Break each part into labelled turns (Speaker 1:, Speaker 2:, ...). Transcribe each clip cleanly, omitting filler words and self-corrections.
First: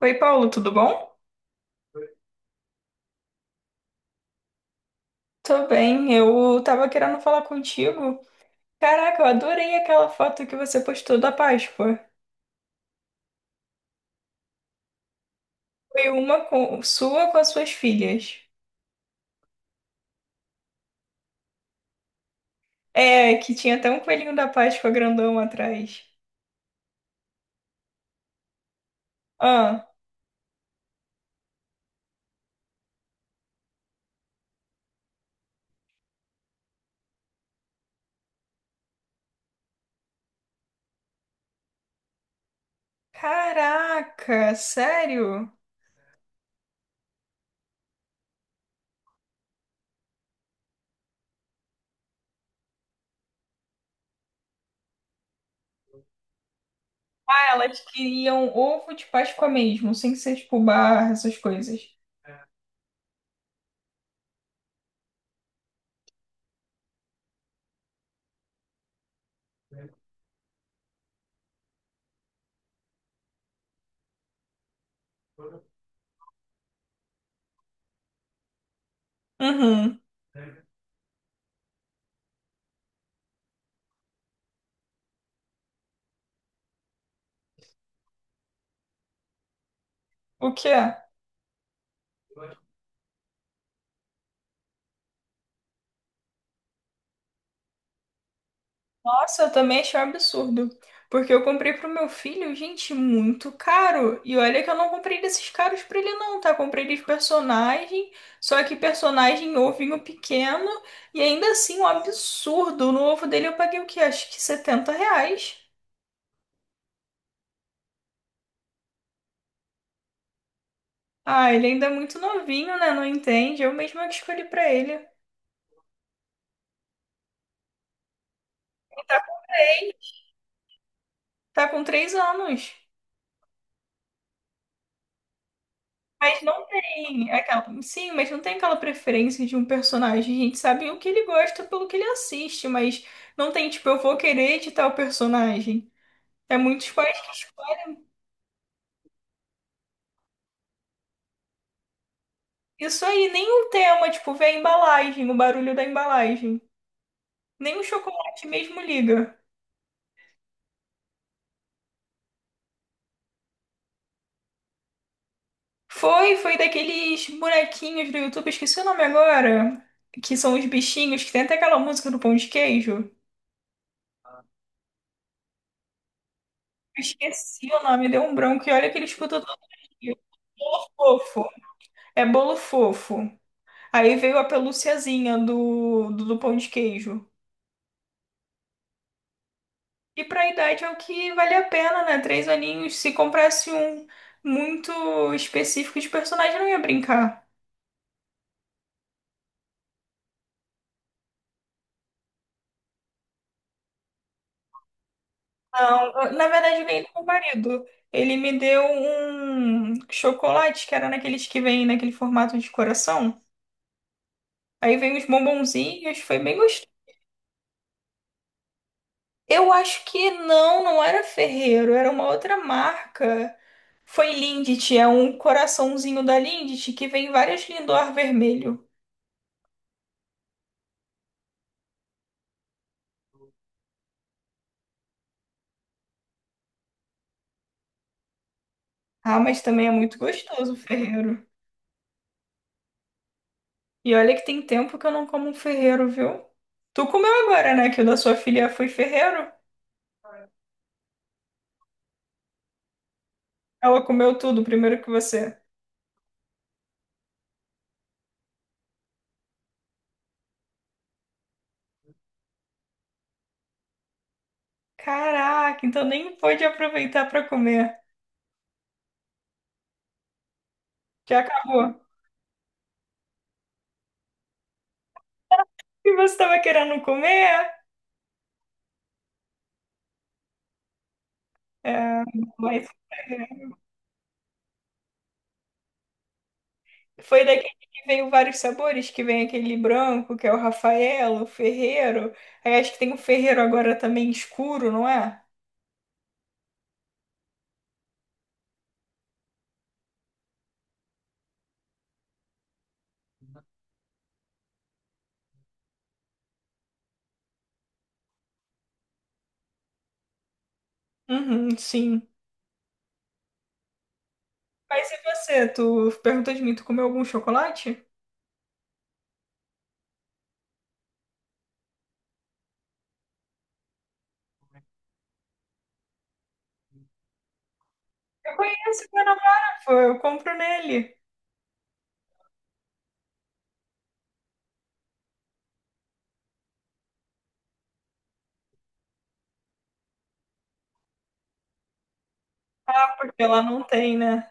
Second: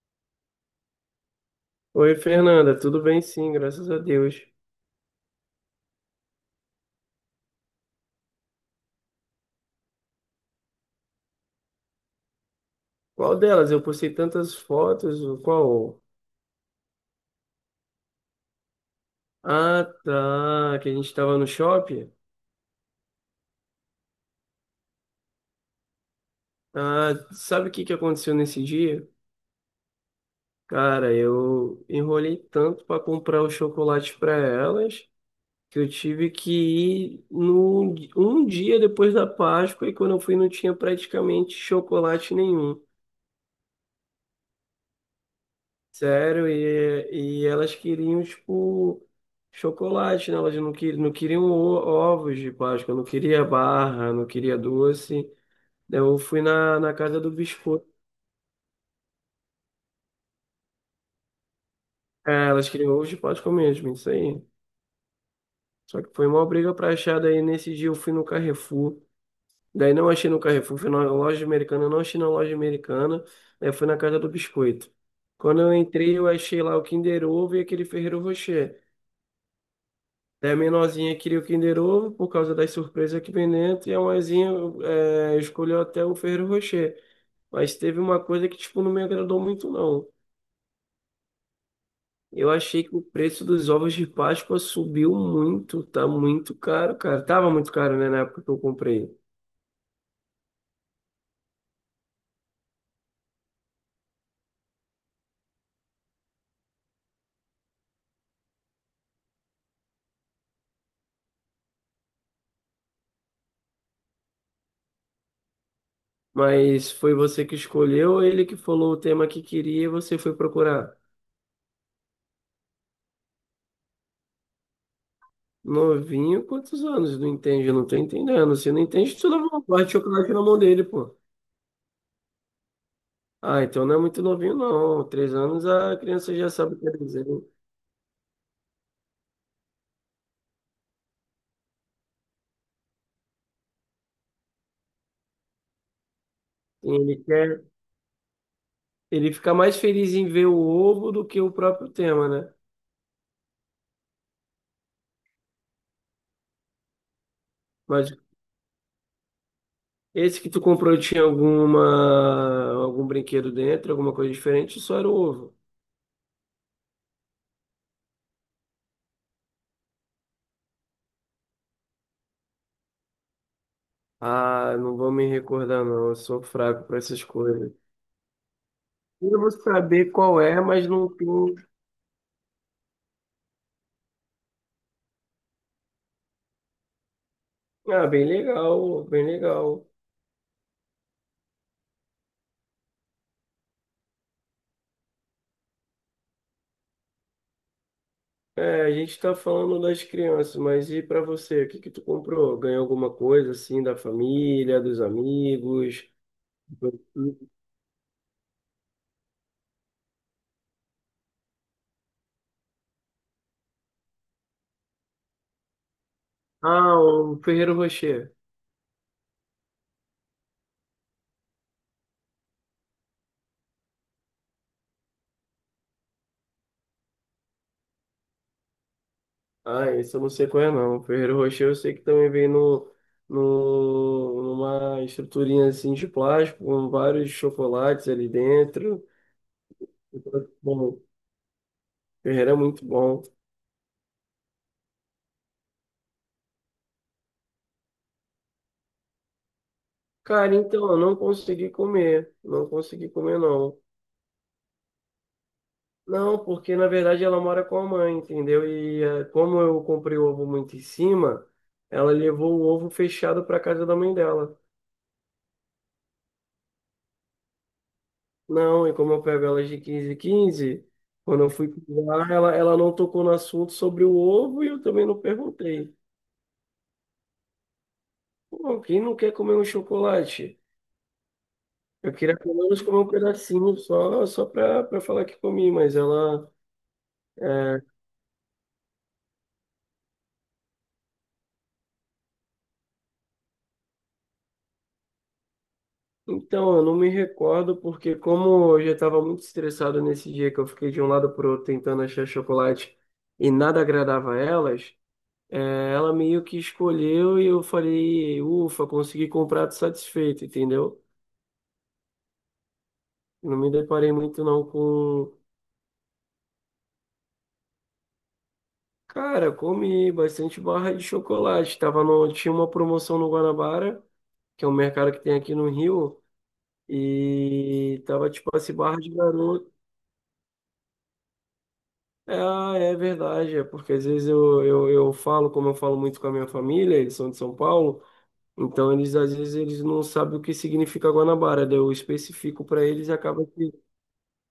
Speaker 1: Oi, Paulo, tudo bom?
Speaker 2: Oi, Fernanda, tudo bem? Sim, graças a Deus.
Speaker 1: Tô bem, eu tava querendo falar contigo. Caraca, eu adorei aquela foto que você postou da Páscoa.
Speaker 2: Qual delas? Eu postei tantas fotos, o qual?
Speaker 1: Foi sua com as suas filhas.
Speaker 2: Ah, tá, que a gente estava no shopping.
Speaker 1: É, que tinha até um coelhinho da Páscoa grandão atrás.
Speaker 2: Ah, sabe o que que aconteceu nesse dia?
Speaker 1: Ah,
Speaker 2: Cara, eu enrolei tanto para comprar os chocolates para elas que eu tive que ir no, um dia depois da Páscoa e quando eu fui não tinha praticamente chocolate nenhum.
Speaker 1: caraca, sério?
Speaker 2: Sério, e elas queriam, tipo, chocolate, né? Elas não, que, não queriam ovos de Páscoa, não queria barra, não queria doce. Eu fui na casa do
Speaker 1: Ah, elas
Speaker 2: biscoito.
Speaker 1: queriam ovo de Páscoa mesmo, sem ser tipo barra, essas coisas.
Speaker 2: É, elas queriam ovos de Páscoa mesmo, isso aí. Só que foi uma briga pra achar, daí nesse dia eu fui no Carrefour. Daí não achei no Carrefour, fui na loja americana, não achei na loja americana. Aí fui na casa do biscoito. Quando eu entrei, eu achei lá o Kinder Ovo e aquele Ferrero Rocher.
Speaker 1: Uhum.
Speaker 2: Daí a menorzinha queria o Kinder Ovo por causa das surpresas que vem dentro, e a maisinha escolheu até o Ferrero Rocher. Mas teve uma coisa que, tipo, não me agradou muito, não.
Speaker 1: O que é?
Speaker 2: Eu achei que o preço dos ovos de Páscoa subiu muito, tá muito caro, cara. Tava muito caro, né, na época que eu comprei.
Speaker 1: Nossa, eu também achei um absurdo. Porque eu comprei pro meu filho, gente, muito caro. E olha que eu não comprei desses caros pra ele, não, tá? Comprei de personagem, só que personagem ovinho pequeno. E ainda assim, um absurdo. No ovo dele eu paguei o quê? Acho que 70 reais.
Speaker 2: Mas foi você que escolheu, ele que falou o tema que queria e você foi procurar.
Speaker 1: Ah, ele ainda é muito novinho, né? Não entende. Eu mesma que escolhi pra ele.
Speaker 2: Novinho, quantos anos? Não entende, eu não tô entendendo. Se não entende, tu dá uma parte de chocolate na mão dele, pô.
Speaker 1: Tá com 3 anos.
Speaker 2: Ah, então não é muito novinho, não. 3 anos a criança
Speaker 1: Mas
Speaker 2: já
Speaker 1: não
Speaker 2: sabe o que é
Speaker 1: tem
Speaker 2: desenho.
Speaker 1: aquela. Sim, mas não tem aquela preferência de um personagem. A gente sabe o que ele gosta pelo que ele assiste, mas não tem, tipo, eu vou querer de tal personagem. É
Speaker 2: E
Speaker 1: muitos
Speaker 2: Ele
Speaker 1: pais que
Speaker 2: quer,
Speaker 1: escolhem.
Speaker 2: ele fica mais feliz em ver o ovo do que o próprio tema, né?
Speaker 1: Isso aí, nem o tema, tipo, vê a embalagem, o barulho da embalagem. Nem o
Speaker 2: Mas
Speaker 1: chocolate mesmo liga.
Speaker 2: esse que tu comprou tinha alguma, algum brinquedo dentro, alguma coisa diferente, só era o ovo.
Speaker 1: Foi daqueles bonequinhos do YouTube, esqueci o nome agora, que são os bichinhos, que tem até aquela música do pão de queijo.
Speaker 2: Ah, não vou me recordar, não. Eu sou fraco para essas
Speaker 1: Esqueci
Speaker 2: coisas.
Speaker 1: o nome, deu um branco, e olha que ele
Speaker 2: Eu
Speaker 1: escuta
Speaker 2: vou
Speaker 1: todo
Speaker 2: saber
Speaker 1: dia.
Speaker 2: qual é, mas não
Speaker 1: Fofo.
Speaker 2: tem.
Speaker 1: É bolo fofo. Aí veio a pelúciazinha do pão de queijo.
Speaker 2: Ah, bem legal, bem legal.
Speaker 1: E pra idade é o que vale a pena, né? 3 aninhos. Se comprasse um muito específico de personagem, eu não ia brincar.
Speaker 2: É, a gente tá falando das crianças, mas e para você? O que que tu comprou? Ganhou alguma coisa assim da família, dos
Speaker 1: Não,
Speaker 2: amigos?
Speaker 1: na verdade, eu ganhei do meu marido. Ele me deu um chocolate, que era naqueles que vem naquele formato de coração. Aí veio uns bombonzinhos, foi bem.
Speaker 2: Ah, o Ferreiro Rocher.
Speaker 1: Eu acho que não, não era Ferreiro, era uma outra marca. Foi Lindt, é um coraçãozinho da Lindt que vem várias Lindor vermelho.
Speaker 2: Ah, esse eu não sei qual é não. O Ferreiro Rocher eu sei que também vem no, no, numa estruturinha assim de plástico, com vários chocolates ali dentro.
Speaker 1: Ah, mas também é muito
Speaker 2: Então,
Speaker 1: gostoso o
Speaker 2: bom, o
Speaker 1: Ferreiro.
Speaker 2: Ferreiro é muito bom.
Speaker 1: E olha que tem tempo que eu não como um Ferreiro, viu? Tu comeu agora, né? Que o da sua filha foi Ferreiro?
Speaker 2: Cara, então, eu não consegui comer. Não consegui comer, não.
Speaker 1: Ela comeu tudo primeiro que você.
Speaker 2: Não, porque na verdade ela mora com a mãe, entendeu? E como eu comprei o ovo muito em cima, ela levou o ovo fechado para casa da mãe dela.
Speaker 1: Caraca, então nem pôde aproveitar pra comer.
Speaker 2: Não, e como eu pego elas de 15 em 15,
Speaker 1: Já
Speaker 2: quando eu fui
Speaker 1: acabou.
Speaker 2: lá, ela não tocou no assunto sobre o ovo e eu também não perguntei.
Speaker 1: E você tava querendo comer?
Speaker 2: Pô, quem não quer comer um chocolate? Eu
Speaker 1: É,
Speaker 2: queria pelo menos
Speaker 1: mas.
Speaker 2: comer um pedacinho só, só para falar que comi, mas
Speaker 1: Foi daquele
Speaker 2: eh,
Speaker 1: que veio vários sabores, que vem aquele branco, que é o Rafaelo, o Ferreiro. Aí acho que tem o Ferreiro agora também escuro, não é?
Speaker 2: então, eu não me recordo porque como eu já estava muito estressado nesse dia que eu fiquei de um lado pro outro tentando achar chocolate e nada agradava a elas, ela meio que escolheu e eu falei, ufa, consegui comprar tô satisfeito, entendeu?
Speaker 1: Uhum, sim.
Speaker 2: Não me deparei muito não
Speaker 1: Mas e
Speaker 2: com...
Speaker 1: você? Tu perguntou de mim, tu comeu algum chocolate?
Speaker 2: Cara, comi bastante barra de chocolate. Tava no... Tinha uma promoção no Guanabara, que é um mercado que tem aqui no Rio, e tava tipo
Speaker 1: Eu
Speaker 2: assim, barra
Speaker 1: conheço
Speaker 2: de
Speaker 1: meu
Speaker 2: garoto.
Speaker 1: namorado, pô, eu compro nele.
Speaker 2: Ah, é verdade, é porque às vezes eu falo, como eu falo muito com a minha família, eles são de São Paulo, então eles às vezes eles não sabem o que significa Guanabara, daí eu especifico para eles e acaba
Speaker 1: Porque lá
Speaker 2: que,
Speaker 1: não tem, né?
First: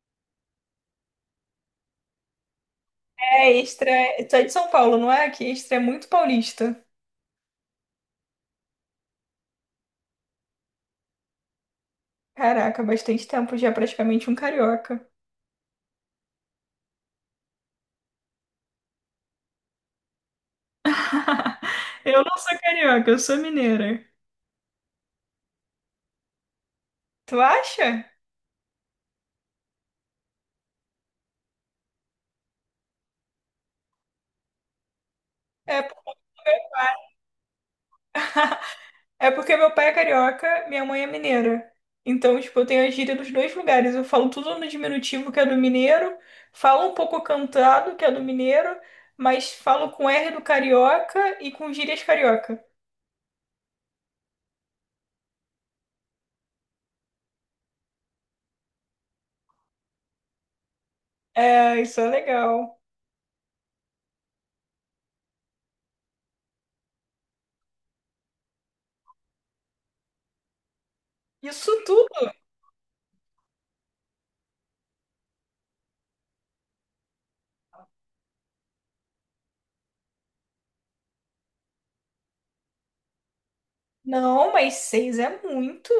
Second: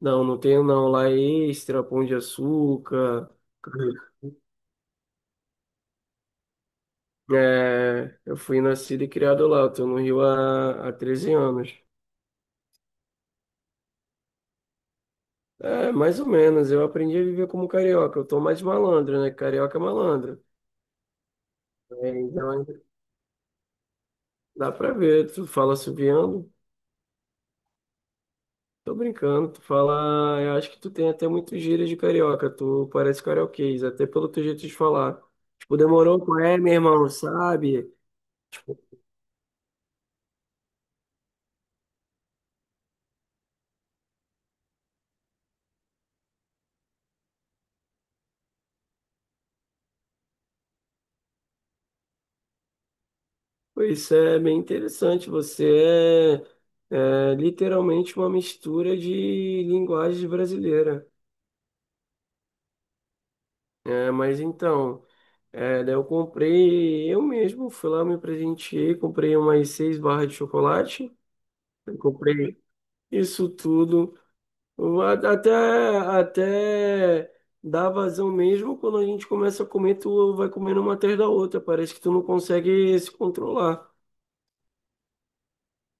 Speaker 2: não, não tenho não, lá é Extra, Pão de Açúcar,
Speaker 1: É, Extra. Tu é de São Paulo, não é? Que Extra é muito paulista.
Speaker 2: é, eu fui nascido e criado lá, eu tô no Rio há 13 anos.
Speaker 1: Caraca, bastante tempo já, praticamente um carioca.
Speaker 2: É, mais ou menos, eu aprendi a viver como carioca, eu tô mais malandro, né, carioca é malandro, é,
Speaker 1: Eu não sou
Speaker 2: então
Speaker 1: carioca, eu sou mineira.
Speaker 2: dá pra ver, tu fala assoviando.
Speaker 1: Tu acha?
Speaker 2: Tô brincando, tu fala. Eu acho que tu tem até muitos gírias de carioca, tu parece carioquês, até pelo teu jeito de falar. Tipo,
Speaker 1: É.
Speaker 2: demorou com é, meu irmão, sabe?
Speaker 1: Porque meu pai é carioca, minha mãe é mineira. Então, tipo, eu tenho a gíria dos dois lugares. Eu falo tudo no diminutivo, que é do mineiro, falo um pouco cantado, que é do mineiro, mas falo com R do carioca e com gírias carioca.
Speaker 2: Pois é bem interessante. Você é literalmente uma mistura de linguagem brasileira.
Speaker 1: É, isso é legal.
Speaker 2: É, mas então, daí eu comprei, eu mesmo fui lá, me presenteei, comprei umas seis barras de chocolate,
Speaker 1: Isso
Speaker 2: eu
Speaker 1: tudo?
Speaker 2: comprei isso tudo. Eu a- Até, até dá vazão mesmo, quando a gente começa a comer, tu vai comendo uma atrás da outra. Parece que tu não consegue se controlar.
Speaker 1: Não, mas seis é muito.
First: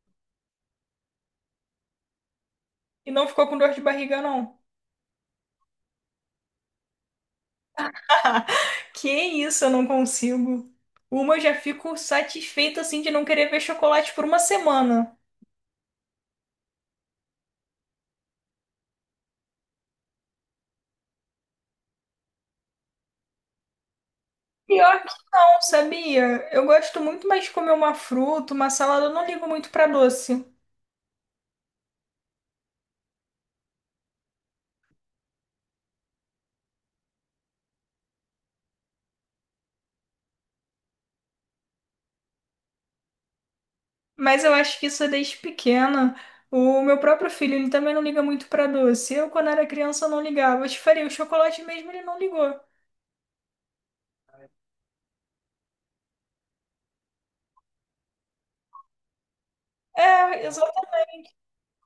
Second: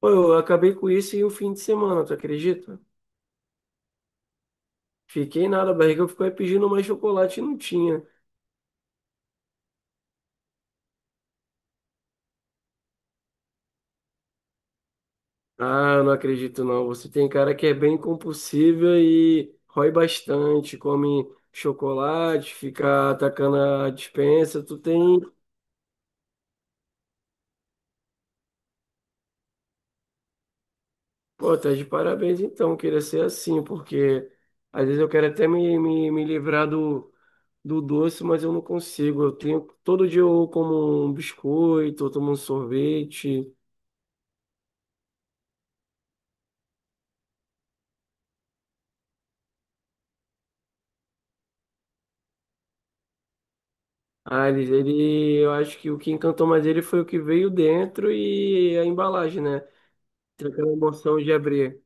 Speaker 2: Pô, eu acabei com isso em um fim de semana, tu acredita?
Speaker 1: E não ficou com dor de barriga, não.
Speaker 2: Fiquei nada, a barriga ficou aí pedindo mais chocolate e não tinha.
Speaker 1: Que isso, eu não consigo. Uma eu já fico satisfeita, assim, de não querer ver chocolate por uma semana.
Speaker 2: Ah, eu não acredito não. Você tem cara que é bem compulsiva e rói bastante, come chocolate, fica atacando a dispensa. Tu
Speaker 1: Pior.
Speaker 2: tem.
Speaker 1: Não sabia? Eu gosto muito mais de comer uma fruta, uma salada. Eu não ligo muito pra doce.
Speaker 2: Pô, tá de parabéns então, queria ser assim, porque às vezes eu quero até me livrar do doce, mas eu não consigo. Eu tenho, todo dia eu como um biscoito, eu tomo um sorvete.
Speaker 1: Mas eu acho que isso é desde pequena. O meu próprio filho, ele também não liga muito pra doce. Eu, quando era criança, não ligava. Eu te faria o chocolate mesmo, ele não ligou.
Speaker 2: Ah, eu acho que o que encantou mais ele foi o que veio dentro e a embalagem, né?
Speaker 1: É,
Speaker 2: Tem aquela
Speaker 1: exata-
Speaker 2: emoção de abrir.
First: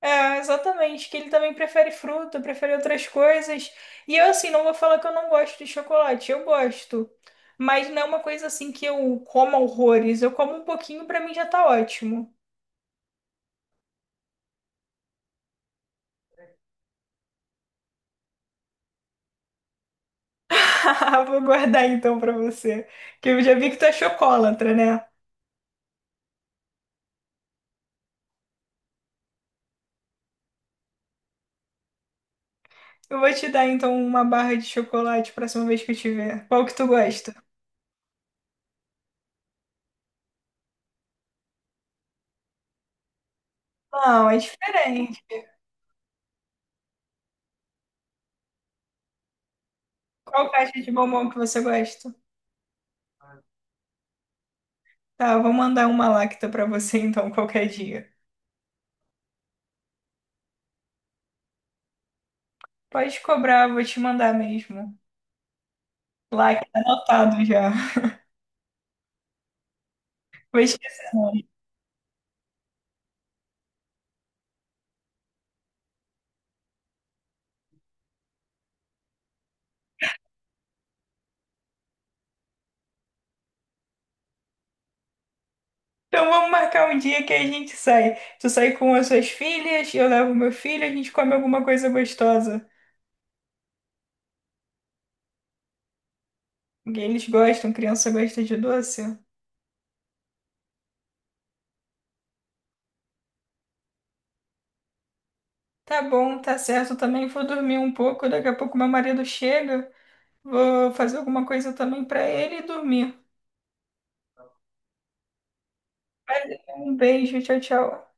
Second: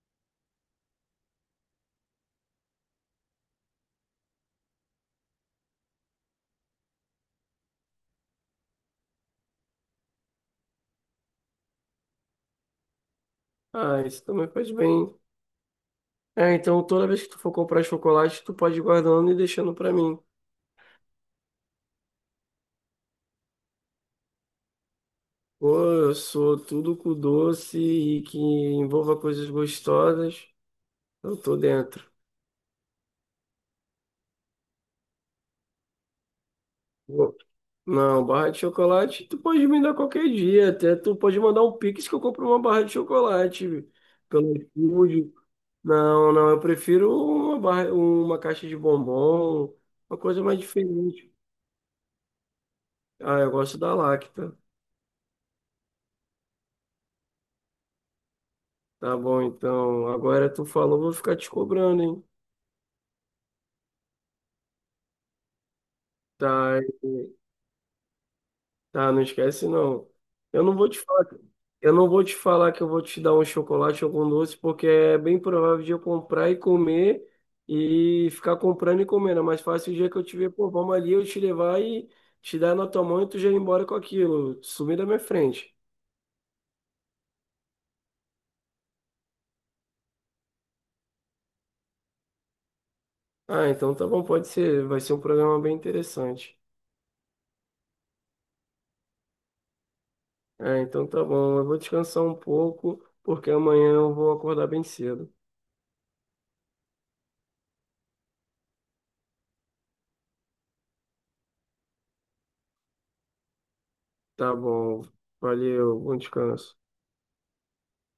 Speaker 1: É, exatamente. Que ele também prefere fruta, prefere outras coisas. E eu, assim, não vou falar que eu não gosto de chocolate. Eu gosto. Mas não é uma coisa assim que eu como horrores. Eu como um pouquinho, pra mim já tá ótimo.
Speaker 2: Ah, isso também faz bem. É, então toda vez que tu for comprar chocolate, tu pode ir guardando e deixando pra mim.
Speaker 1: Vou guardar então pra você, que eu já vi que tu é chocolatra, né?
Speaker 2: Pô, eu sou tudo com doce e que envolva coisas gostosas. Eu tô dentro.
Speaker 1: Eu vou te dar então uma barra de chocolate próxima vez que eu te ver. Qual que tu gosta?
Speaker 2: Pô, não, barra de chocolate, tu pode me dar qualquer dia. Até tu pode mandar um Pix que eu compro uma barra de chocolate
Speaker 1: Não, é
Speaker 2: pelo
Speaker 1: diferente.
Speaker 2: iFood. Não, não, eu prefiro uma barra, uma caixa de bombom, uma coisa
Speaker 1: Qual
Speaker 2: mais
Speaker 1: caixa de bombom
Speaker 2: diferente.
Speaker 1: que você gosta?
Speaker 2: Ah, eu gosto da Lacta.
Speaker 1: Tá, eu vou mandar uma lacta pra você então qualquer dia.
Speaker 2: Tá bom, então. Agora tu falou, vou ficar te cobrando, hein?
Speaker 1: Pode cobrar, vou te mandar mesmo. Lacta
Speaker 2: Tá,
Speaker 1: anotado já.
Speaker 2: ah, não esquece não. Eu não
Speaker 1: Mas,
Speaker 2: vou te falar, que- eu não vou te falar que eu vou te dar um chocolate ou algum doce, porque é bem provável de eu comprar e comer e ficar comprando e comendo. É mais fácil o dia que eu te ver, pô, vamos ali, eu te levar e te dar na tua mão e tu já ir embora com aquilo, sumir da minha frente.
Speaker 1: então vamos marcar um dia que a gente sai. Tu sai com as suas filhas, eu levo meu filho, a gente come alguma coisa gostosa.
Speaker 2: Ah, então tá bom, pode ser, vai ser um programa bem interessante.
Speaker 1: Porque eles gostam, criança gosta de doce.
Speaker 2: Ah, então tá bom, eu vou descansar um pouco, porque amanhã eu vou acordar bem cedo.
Speaker 1: Tá bom, tá certo. Também vou dormir um pouco. Daqui a pouco meu marido chega. Vou fazer alguma coisa também pra ele e dormir.
Speaker 2: Tá bom, valeu, bom descanso.
Speaker 1: Um beijo, tchau, tchau.